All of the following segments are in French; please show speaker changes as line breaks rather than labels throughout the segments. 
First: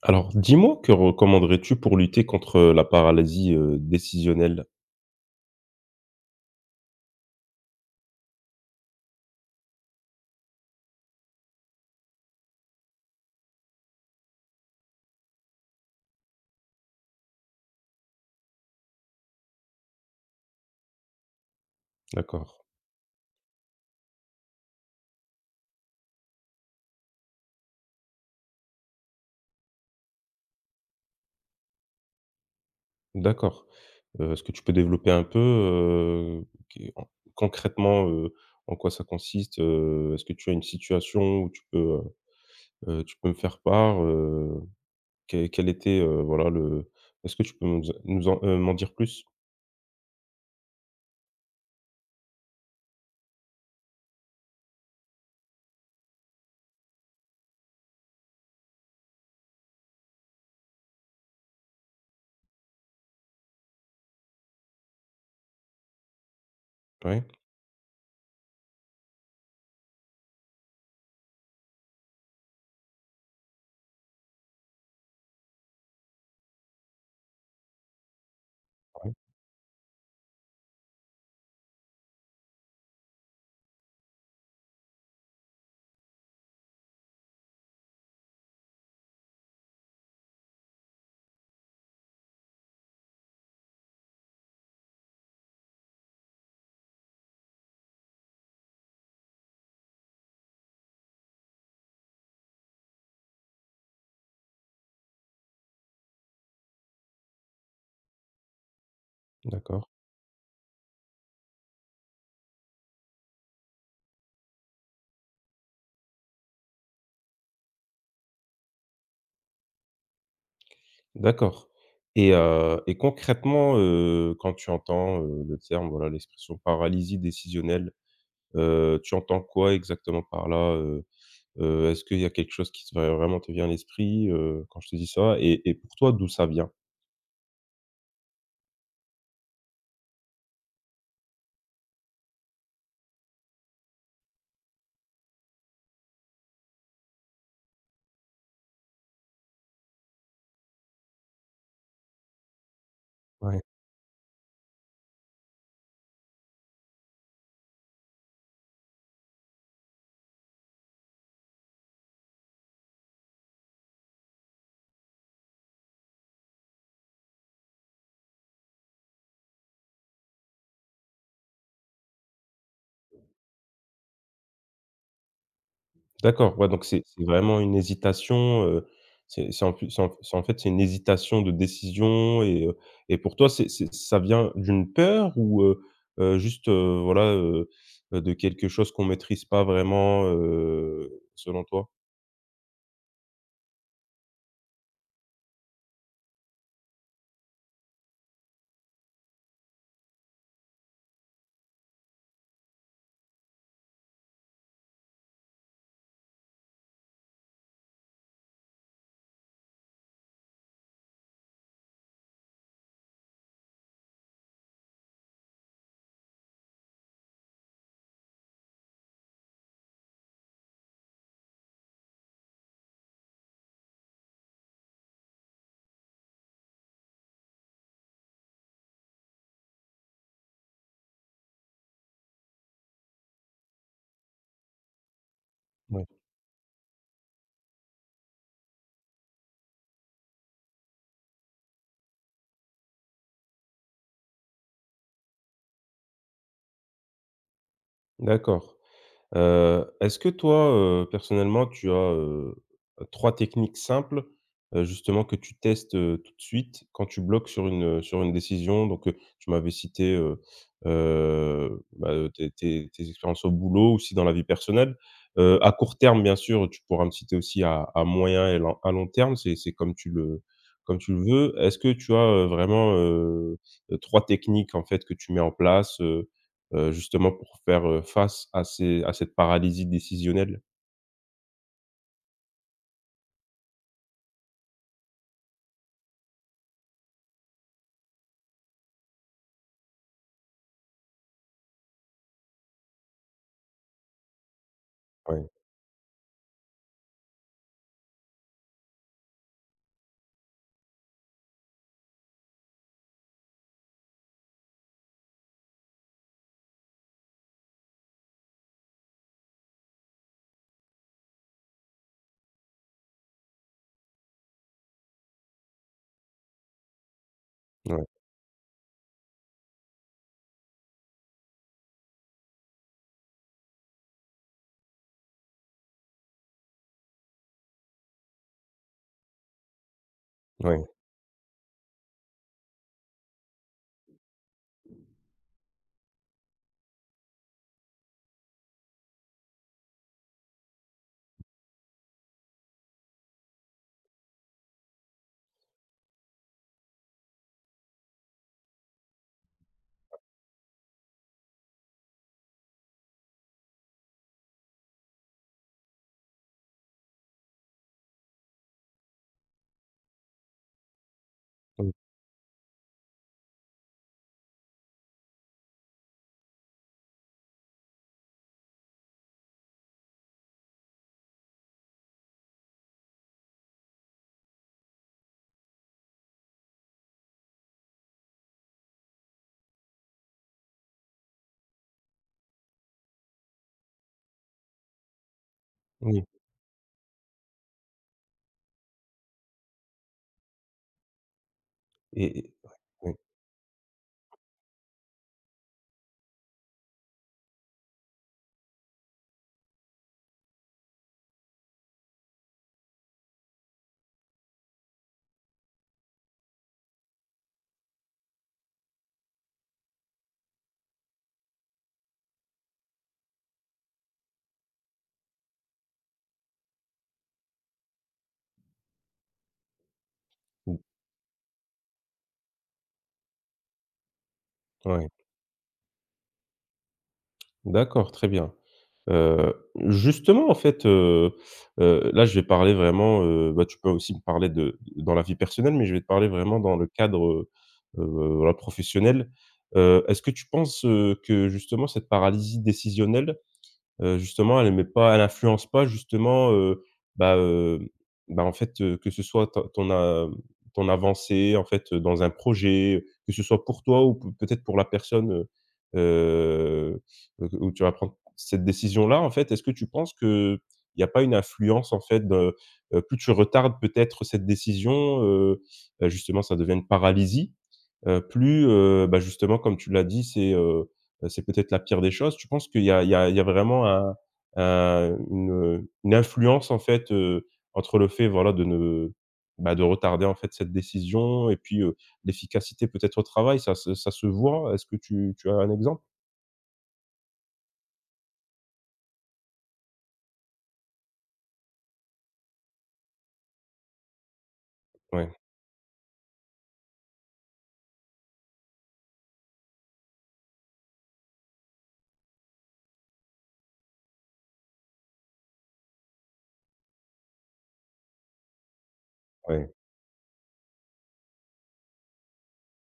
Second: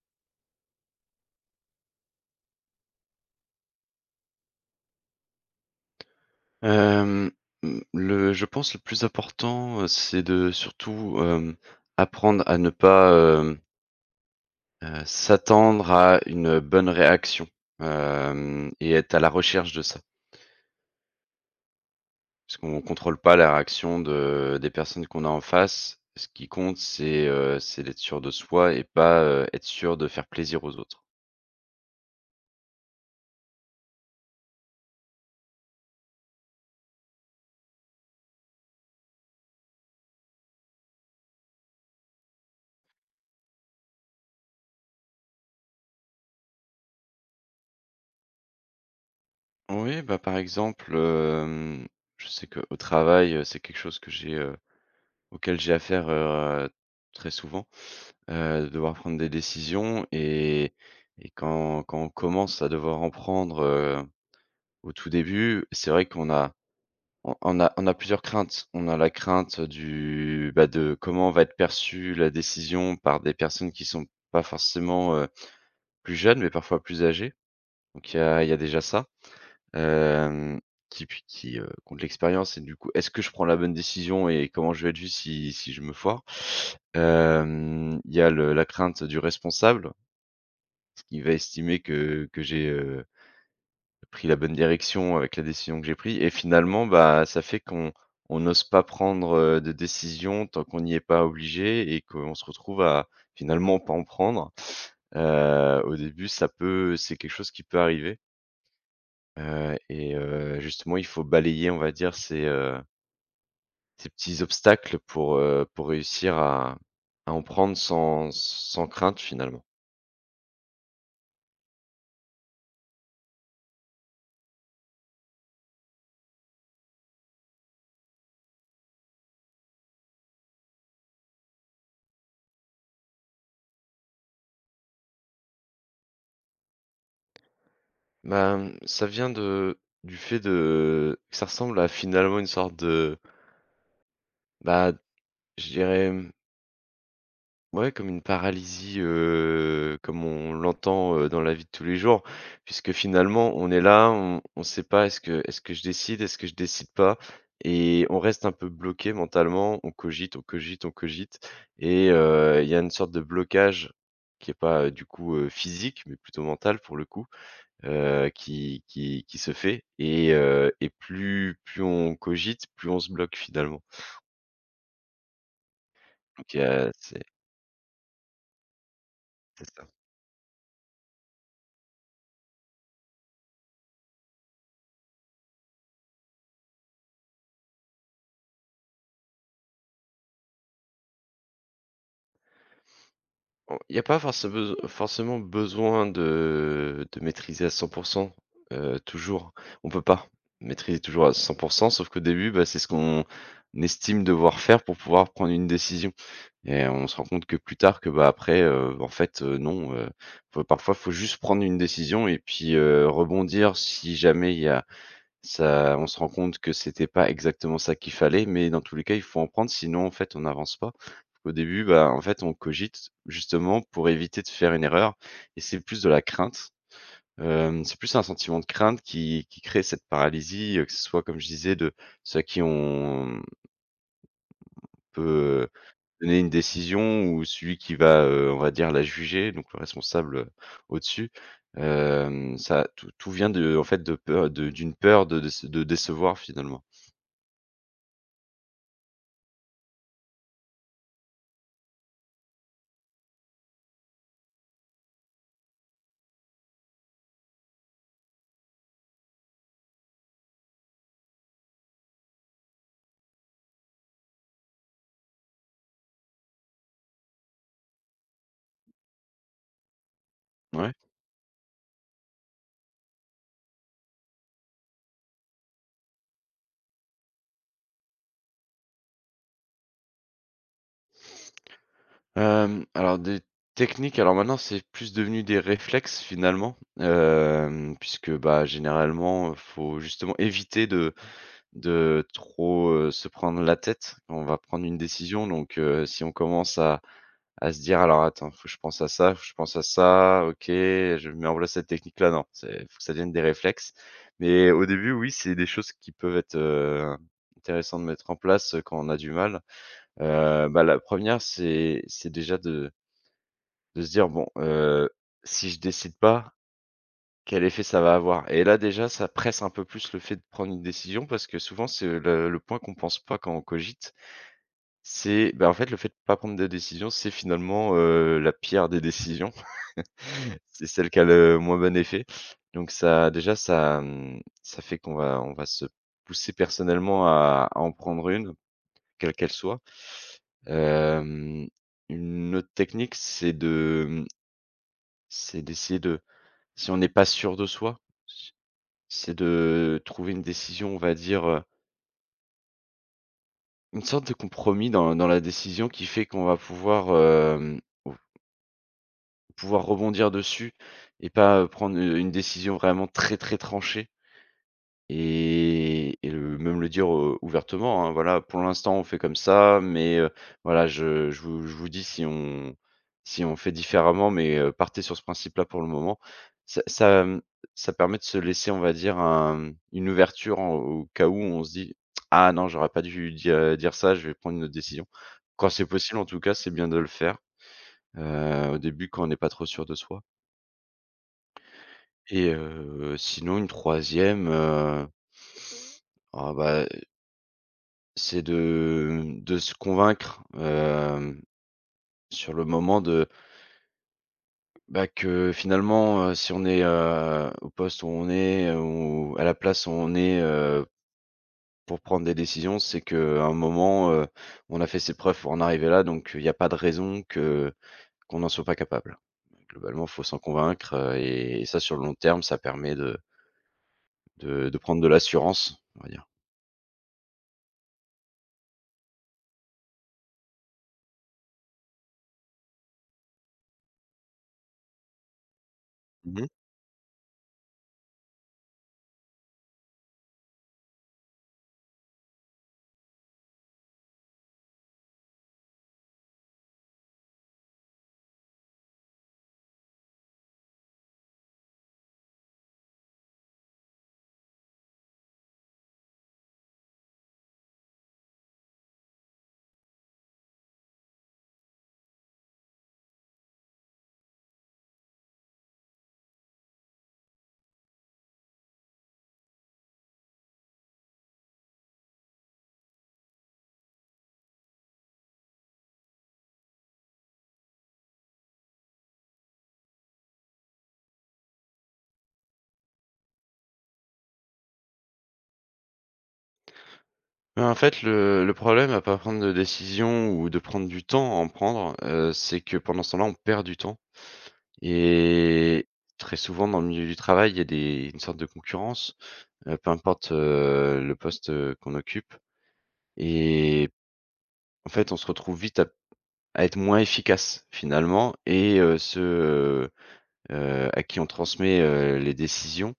Alors, dis-moi, que recommanderais-tu pour lutter contre la paralysie décisionnelle?
Hem, mmh, le je pense le plus important, c'est de surtout, apprendre à ne pas, hem, s'attendre à une bonne réaction, hem et être à la recherche de ça.
D'accord,
Parce qu'on ne contrôle pas la réaction de des personnes qu'on a en face. Ce qui compte, c'est d'être sûr de soi et pas, être sûr de faire plaisir aux autres.
d'accord. Est-ce que tu peux développer un peu, qu en concrètement, en quoi ça consiste? Est-ce que tu as une situation où tu peux me faire part? Quel était, voilà le est-ce que tu peux nous en, m'en dire plus?
Oui, bah, par exemple, je sais qu'au travail, c'est quelque chose que j'ai, auquel j'ai affaire, très souvent, de devoir prendre des décisions et et quand on commence à devoir en prendre, au tout début, c'est vrai qu'on a
Oui.
on a plusieurs craintes. On a la crainte du, bah, de comment va être perçue la décision par des personnes qui sont pas forcément, plus jeunes, mais parfois plus âgées, donc il y a déjà ça. Hem, qui puis qui l'expérience et du coup, est-ce que je prends la bonne décision et comment je vais être vu si je me foire? Il y a le la crainte du responsable, qui va estimer que j'ai, pris la bonne direction avec la décision que j'ai prise et finalement, bah, ça fait qu'on on n'ose pas prendre, de décision tant qu'on n'y est pas obligé et qu'on se retrouve à finalement pas en prendre. Au début, ça peut c'est quelque chose qui peut arriver.
D'accord,
Justement, il faut balayer, on va dire, ces petits obstacles pour réussir à en prendre sans crainte, finalement.
d'accord, et concrètement, quand tu entends, le terme, voilà, l'expression paralysie décisionnelle. Tu entends quoi exactement par là? Est-ce qu'il y a quelque chose qui te va vraiment te vient à l'esprit, quand je te dis ça? Et pour toi, d'où ça vient?
Bah, mmh, ça vient de du fait de que ça ressemble à finalement une sorte de, bah, je dirais ouais, comme une paralysie, comme on l'entend, dans la vie de tous les jours. Puisque finalement,
Ouais.
on est là, on ne sait pas est-ce que je décide, est-ce que je décide pas? Et on reste un peu bloqué mentalement, on cogite, on cogite, on cogite et il y a une sorte de blocage qui est pas, physique, mais plutôt mental pour le coup, qui se fait et plus on cogite, plus on se bloque finalement. Donc
D'accord, ouais, donc
il
c'est
c'est
c'est vraiment une hésitation, c'est
c'est
en
ça.
plus, c'est en fait, c'est une hésitation de décision. Et pour toi, c'est, ça vient d'une peur, ou juste, voilà, de quelque chose qu'on maîtrise pas vraiment, selon toi?
Il n'y a pas force beso forcément besoin de maîtriser à 100 toujours. On peut pas maîtriser toujours à 100 sauf qu'au début, bah, c'est ce qu'on estime devoir faire pour pouvoir prendre une décision et on se rend compte que plus tard que, bah, après, non, il faut juste prendre une décision et puis, rebondir si jamais il y a ça on se rend compte que c'était pas exactement ça qu'il fallait, mais dans tous les cas, il faut en prendre, sinon, en fait, on n'avance pas. Au début, bah, en fait, on cogite justement pour éviter de faire une erreur et c'est plus de la crainte. C'est plus un sentiment de crainte qui crée cette paralysie, que ce soit, comme je disais, de ceux à qui on peut
Ouais.
donner une décision ou celui qui va, on va dire la juger, donc le responsable, au-dessus. Ça tout vient de en fait, de peur de d'une peur de décevoir finalement.
D'accord. Est-ce que toi, personnellement, tu as, trois techniques simples, justement que tu testes, tout de suite quand tu bloques sur une décision? Donc, tu m'avais cité, bah, tes expériences au boulot, aussi dans la vie personnelle. À court terme, bien sûr, tu pourras me citer aussi à moyen et long à long terme, c'est,
Ouais.
comme tu le veux. Est-ce que tu as, vraiment, heu, techniques, en fait, que tu mets en place, justement pour faire, face à ces à cette paralysie décisionnelle?
Alors des techniques, alors maintenant c'est plus devenu des réflexes finalement, puisque, bah, généralement, faut justement éviter de trop, se prendre la tête quand on va prendre une décision.
Ouais,
Donc, si on commence à se dire: «Alors attends, faut que je pense à ça, faut que je pense à ça, OK, je mets en place cette technique-là». Non, c'est faut que ça devienne des réflexes. Mais au début, oui, c'est des choses qui peuvent être, intéressantes de mettre en place, quand on a du mal. Bah, la première, c'est déjà de se dire: «Bon, si je décide pas, quel effet ça
ouais,
va avoir?» Et là, déjà, ça presse un peu plus le fait de prendre une décision parce que souvent, c'est le point qu'on pense pas quand on cogite, c'est, bah, en fait, le fait de pas prendre de décision, c'est finalement, la pire des décisions.
ouais,
C'est celle qui a le moins bon effet. Donc ça, déjà, ça, ça fait qu'on va on va se pousser personnellement à en prendre une, quelle qu'elle soit. Hem, une autre technique, c'est de, c'est d'essayer de si on n'est pas sûr de soi, c'est de trouver une décision, on va dire, une sorte de compromis dans la décision qui fait qu'on va pouvoir, pouvoir rebondir dessus et pas,
oui,
prendre, une décision vraiment très, très tranchée. Et le dire, ouvertement, hein: «Voilà, pour l'instant, on fait comme ça, mais voilà, je vous dis si on si on fait différemment, mais partez sur ce principe-là pour le moment». Ça ça, hem, ça permet de se laisser, on va dire, un une ouverture en au cas où on se dit: «Ah non, j'aurais pas dû dire ça, je vais prendre une autre décision». Quand c'est possible,
oui
en tout cas, c'est bien de le faire, au début, quand on n'est pas trop sûr de soi
et
et
et oui,
heu, sinon une troisième, e ah bah c'est de se convaincre, sur le moment de, bah, que finalement, si on est, au poste où on est ou à la place où on est, pour prendre des décisions, c'est qu'à un moment, on a fait ses preuves pour en arriver là, donc il y a pas de raison que qu'on n'en soit pas capable. Globalement, il faut s'en
mmh,
convaincre, et ça sur le long terme, ça permet de prendre
ouais.
de l'assurance, on va dire.
D'accord, très bien. Heu, Justement, en fait, là, je vais parler vraiment, bah, tu peux aussi me parler de dans la vie personnelle, mais je vais te parler vraiment dans le cadre, voilà, professionnel. Est-ce que tu penses, que justement cette paralysie décisionnelle, justement, elle influence pas justement, bah, heu, bah, en fait, que ce soit ton avancée en fait, dans un projet, que ce soit pour toi ou p peut-être pour la personne, heu, où tu vas prendre cette décision-là, en fait. Est-ce que tu penses que il n'y a pas une influence en fait de, plus tu retardes peut-être cette décision, justement ça devient une paralysie? Plus, bah, justement comme tu l'as dit, c'est, peut-être la pire des choses. Tu penses qu'il y a, vraiment un, un une, une influence en fait, entre le fait voilà de ne bah, de retarder en fait cette décision et puis, l'efficacité peut-être au travail, ça se voit? Est-ce que tu as un exemple?
Bah, en fait, le problème à pas prendre de décision ou de prendre du temps à en prendre, c'est que pendant ce temps-là, on perd du temps
Ouais,
et très souvent dans le milieu du travail, il y a des une sorte de concurrence, peu importe, le poste, qu'on occupe et en fait, on se retrouve vite à être moins efficace finalement et ceux,
ouais,
heu à qui on transmet, les décisions,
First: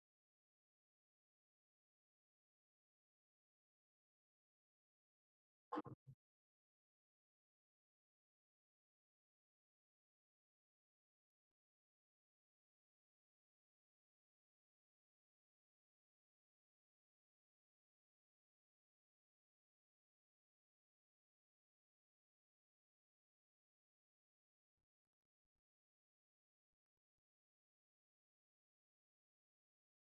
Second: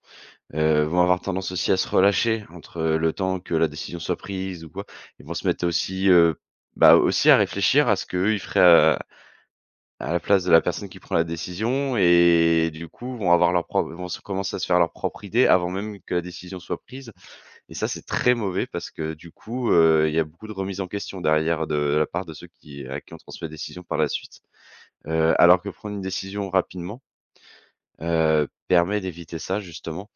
Vont avoir tendance aussi à se relâcher entre, le temps que la décision soit prise ou quoi. Ils vont se mettre aussi, bah, aussi à réfléchir à ce qu'eux ils feraient à la place de la personne qui prend la décision et du coup vont avoir leur propre vont se commencer à se faire leur propre idée avant même que la décision soit prise et ça c'est très mauvais parce que du coup, il y a beaucoup de remises en question derrière de la part de ceux qui à qui on transmet la décision par la suite. Alors que prendre une décision rapidement, permet d'éviter ça justement.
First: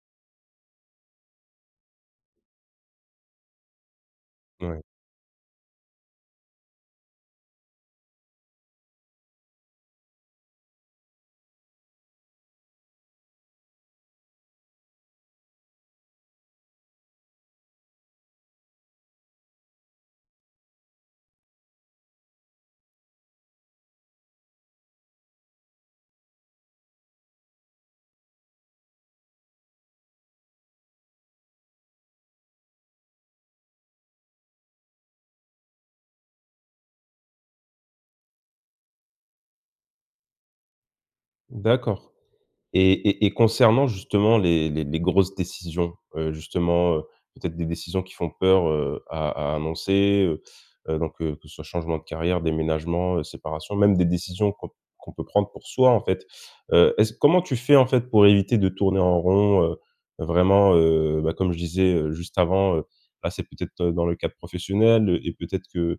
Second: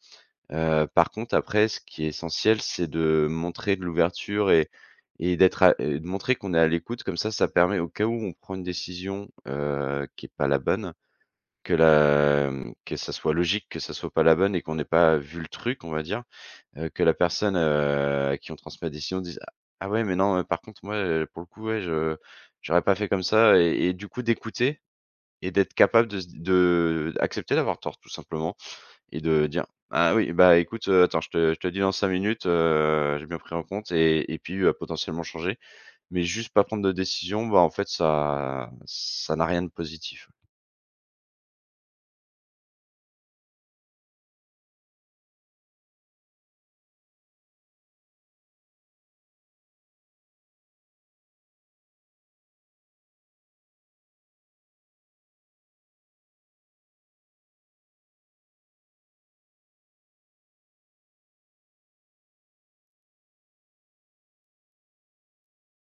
Par contre après ce qui est essentiel, c'est de montrer de l'ouverture et
ouais.
et d'être à de montrer qu'on est à l'écoute comme ça permet au cas où on prend une décision, qui est pas la bonne, que ça soit logique, que ça soit pas la bonne et qu'on n'ait pas vu le truc, on va dire, que la personne, à qui on transmet la décision dise: «Ah ah ouais mais non, par contre moi, pour le coup ouais je j'aurais pas fait comme ça» et du coup d'écouter et d'être capable de se de d'accepter d'avoir tort tout simplement. Et de dire: «Ah oui, bah, écoute, attends, je te dis dans 5 minutes, j'ai bien pris en compte» et puis, potentiellement changer. Mais juste pas prendre de décision, bah, en fait, ça n'a rien de positif.
D'accord. Et concernant justement les grosses décisions, justement, peut-être des décisions qui font peur, à annoncer, donc, que ce soit changement de carrière, déménagement, séparation, même des décisions qu'on peut prendre pour soi, en fait. Est-ce comment tu fais, en fait, pour éviter de tourner en rond, vraiment, bah, comme je disais, juste avant, là, c'est peut-être, dans le cadre professionnel, et peut-être que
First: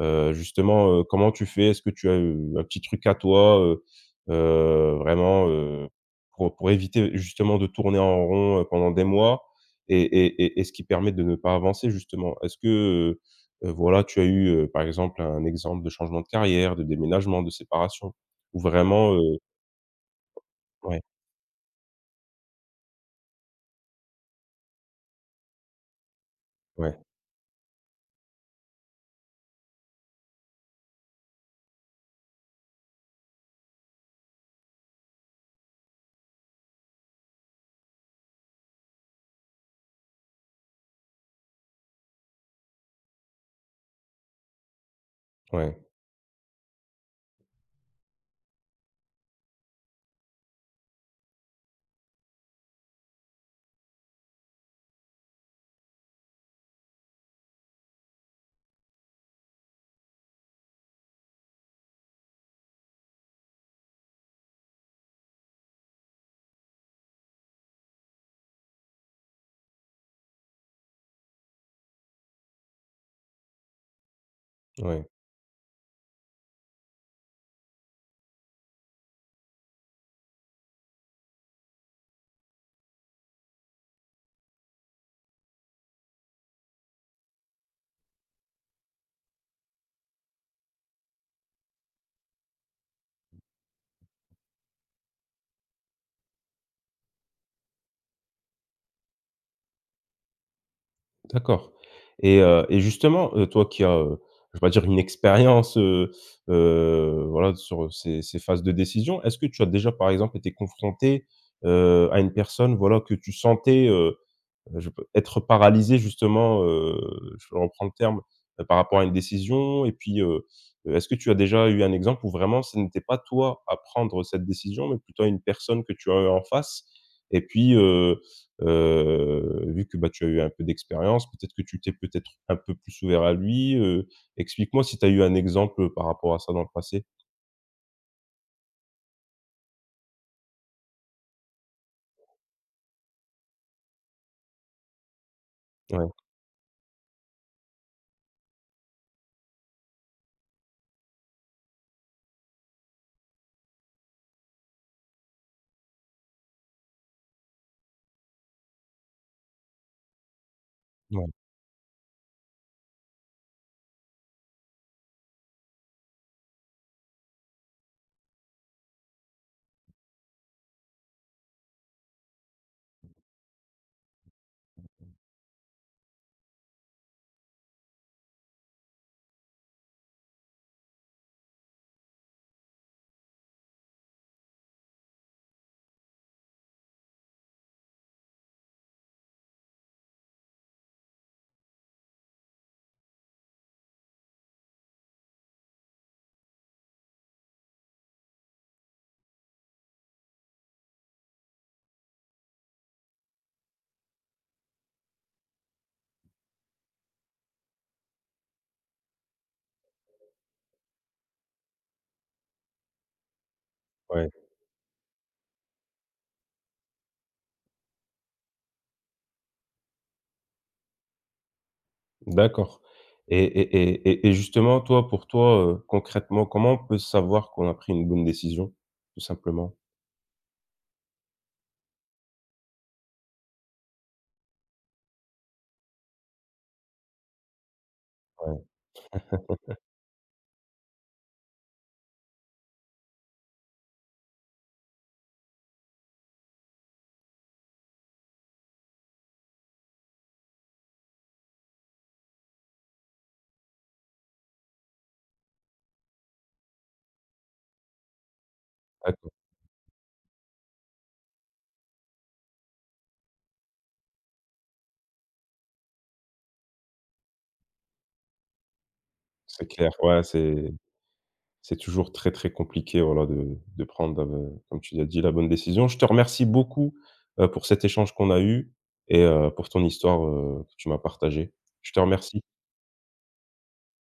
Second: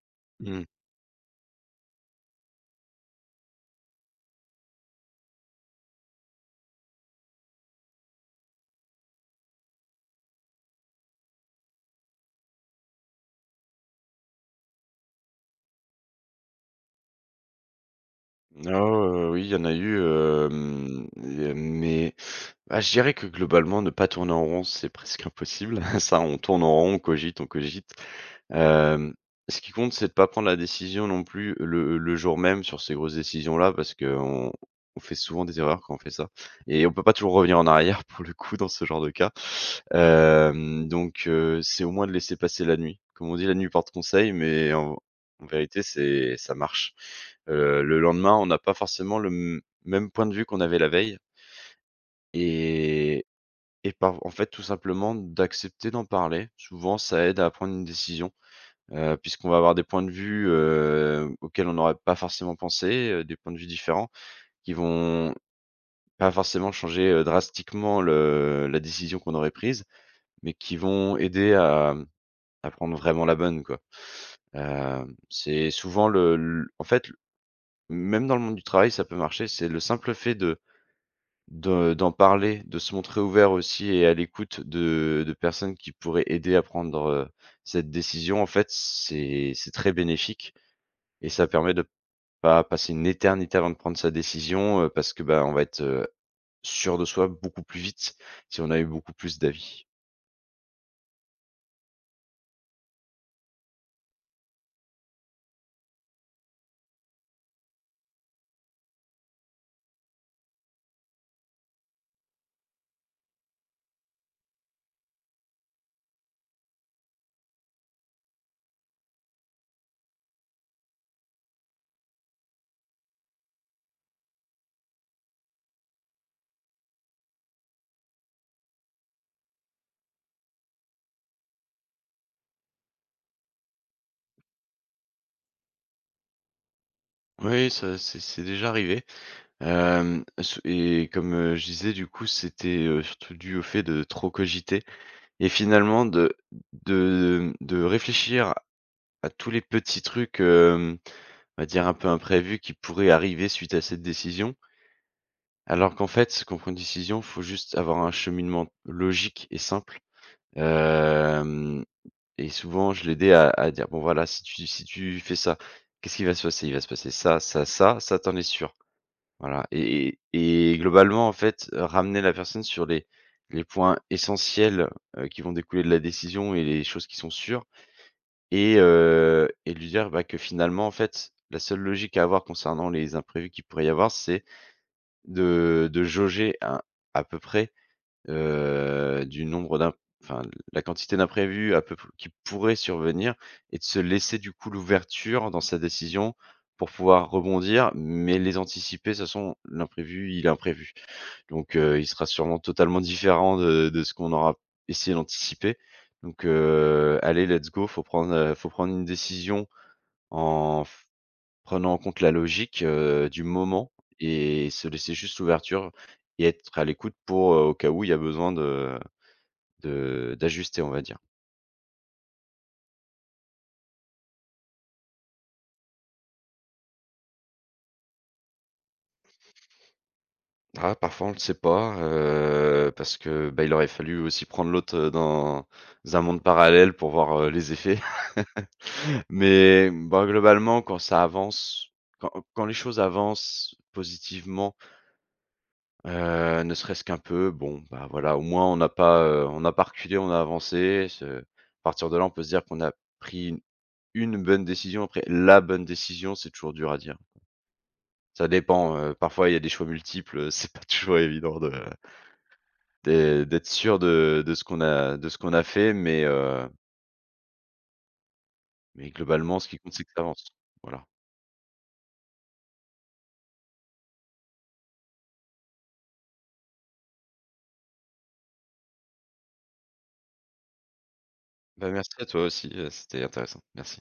Mmh.
Justement, comment tu fais? Est-ce que tu as, un petit truc à toi, vraiment, pour éviter justement de tourner en rond, pendant des mois et ce qui permet de ne pas avancer justement? Est-ce que, voilà, tu as eu, par exemple, un exemple de changement de carrière, de déménagement, de séparation? Ou vraiment,
Oui, il y en a eu,
ouais,
mais, bah, je dirais que globalement, ne pas tourner en rond, c'est presque impossible. Ça, on tourne en rond,
ouais,
on cogite, on cogite. Hem, ce qui compte, c'est de pas prendre la décision non plus le jour même sur ces grosses décisions-là, parce qu'on on fait souvent des erreurs quand on fait ça et on peut pas toujours revenir en arrière pour le coup dans ce genre de cas. Hem, donc c'est au moins de laisser passer la nuit. Comme on dit: «La nuit porte conseil», mais en
ouais,
vérité, c'est ça marche. Le lendemain, on n'a pas forcément le m même point de vue qu'on avait la veille et et par en fait, tout simplement d'accepter d'en parler. Souvent, ça aide à prendre une décision. Puisqu'on va avoir des points de vue, auxquels on n'aurait pas forcément pensé, des points de vue différents qui vont pas forcément changer, drastiquement le la décision qu'on aurait prise, mais qui vont aider à, mmh, à prendre vraiment la bonne, quoi.
ouais.
C'est souvent le l en fait, même dans le monde du travail, ça peut marcher, c'est le simple fait de d'en parler, de se montrer ouvert aussi et à l'écoute de personnes qui pourraient aider à prendre, cette décision, en fait, c'est très bénéfique et ça permet de pas passer une éternité avant de prendre sa décision, parce que, bah, on va être, sûr de soi beaucoup plus vite si on a eu beaucoup plus d'avis.
D'accord, et justement, toi qui as, je vais pas dire une expérience, voilà, sur ces phases de décision, est-ce que tu as déjà, par exemple, été confronté, à une personne, voilà, que tu sentais, je peux être paralysé justement, je reprends le terme, par rapport à une décision et puis, est-ce que tu as déjà eu un exemple où vraiment ce n'était pas toi à prendre cette décision, mais plutôt une personne que tu as eu en face? Et puis, vu que, bah, tu as eu un peu d'expérience, peut-être que tu t'es peut-être un peu plus ouvert à lui. Explique-moi si tu as eu un exemple, par rapport à ça dans le passé?
Oui, ça c'est déjà arrivé, hem, s et comme, je disais, du coup, c'était, surtout dû au fait de trop cogiter et finalement
Ouais,
de réfléchir à tous les petits trucs, hem, on va dire un peu imprévus qui pourraient arriver suite à cette décision. Alors qu'en fait, quand on prend une décision, faut juste avoir un cheminement logique et simple,
ouais,
hem Et souvent, je l'aidais à dire: «Bon voilà, si tu fais ça, qu'est-ce qui va se passer? Il va se passer ça, ça, ça, ça, t'en es sûr». Voilà et globalement, en fait, ramener la personne sur les points essentiels, qui vont découler de la décision et les choses qui sont sûres et lui dire, bah, que finalement, en fait, la seule logique à avoir concernant les imprévus qu'il pourrait y avoir, c'est de jauger à peu près, du nombre d'im enfin, la quantité d'imprévus à peu p qui pourraient survenir et de se laisser du coup l'ouverture dans sa décision pour pouvoir rebondir, mais les anticiper. De toute façon, l'imprévu, il est imprévu. Donc il sera sûrement totalement différent de ce qu'on aura essayé d'anticiper. Donc allez, let's go, faut prendre une décision en f prenant en compte la logique, du moment
ouais.
et se laisser juste l'ouverture et être à l'écoute pour, au cas où il y a besoin de d'ajuster, on va dire.
D'accord, et justement, toi, pour toi, concrètement, comment on peut savoir qu'on a pris une bonne décision? Tout simplement?
Ah, parfois on le sait pas, parce que, bah, il aurait fallu aussi prendre l'autre, dans un monde parallèle pour voir, les effets.
Ouais,
Mais, bah, globalement, quand ça avance, quand les choses avancent positivement, ne serait-ce qu'un peu, bon, bah, voilà, au moins on n'a pas reculé, on a avancé. Ce à partir de là, on peut se dire qu'on a pris une bonne décision. Après, la bonne décision, c'est toujours dur à dire. Ça dépend,
d'accord,
parfois il y a des choix multiples, c'est pas toujours évident de d'être sûr de ce qu'on a de ce qu'on a fait, mais globalement,
c'est
ce qui
clair.
compte, c'est que
Ouais,
ça avance.
c'est
Voilà.
c'est toujours très, très compliqué, voilà, de prendre, comme tu l'as dit, la bonne décision. Je te remercie beaucoup, pour cet échange qu'on a eu et pour ton histoire, que tu m'as partagée.
Bah,
Je te
merci à
remercie.
toi aussi, c'était intéressant. Merci.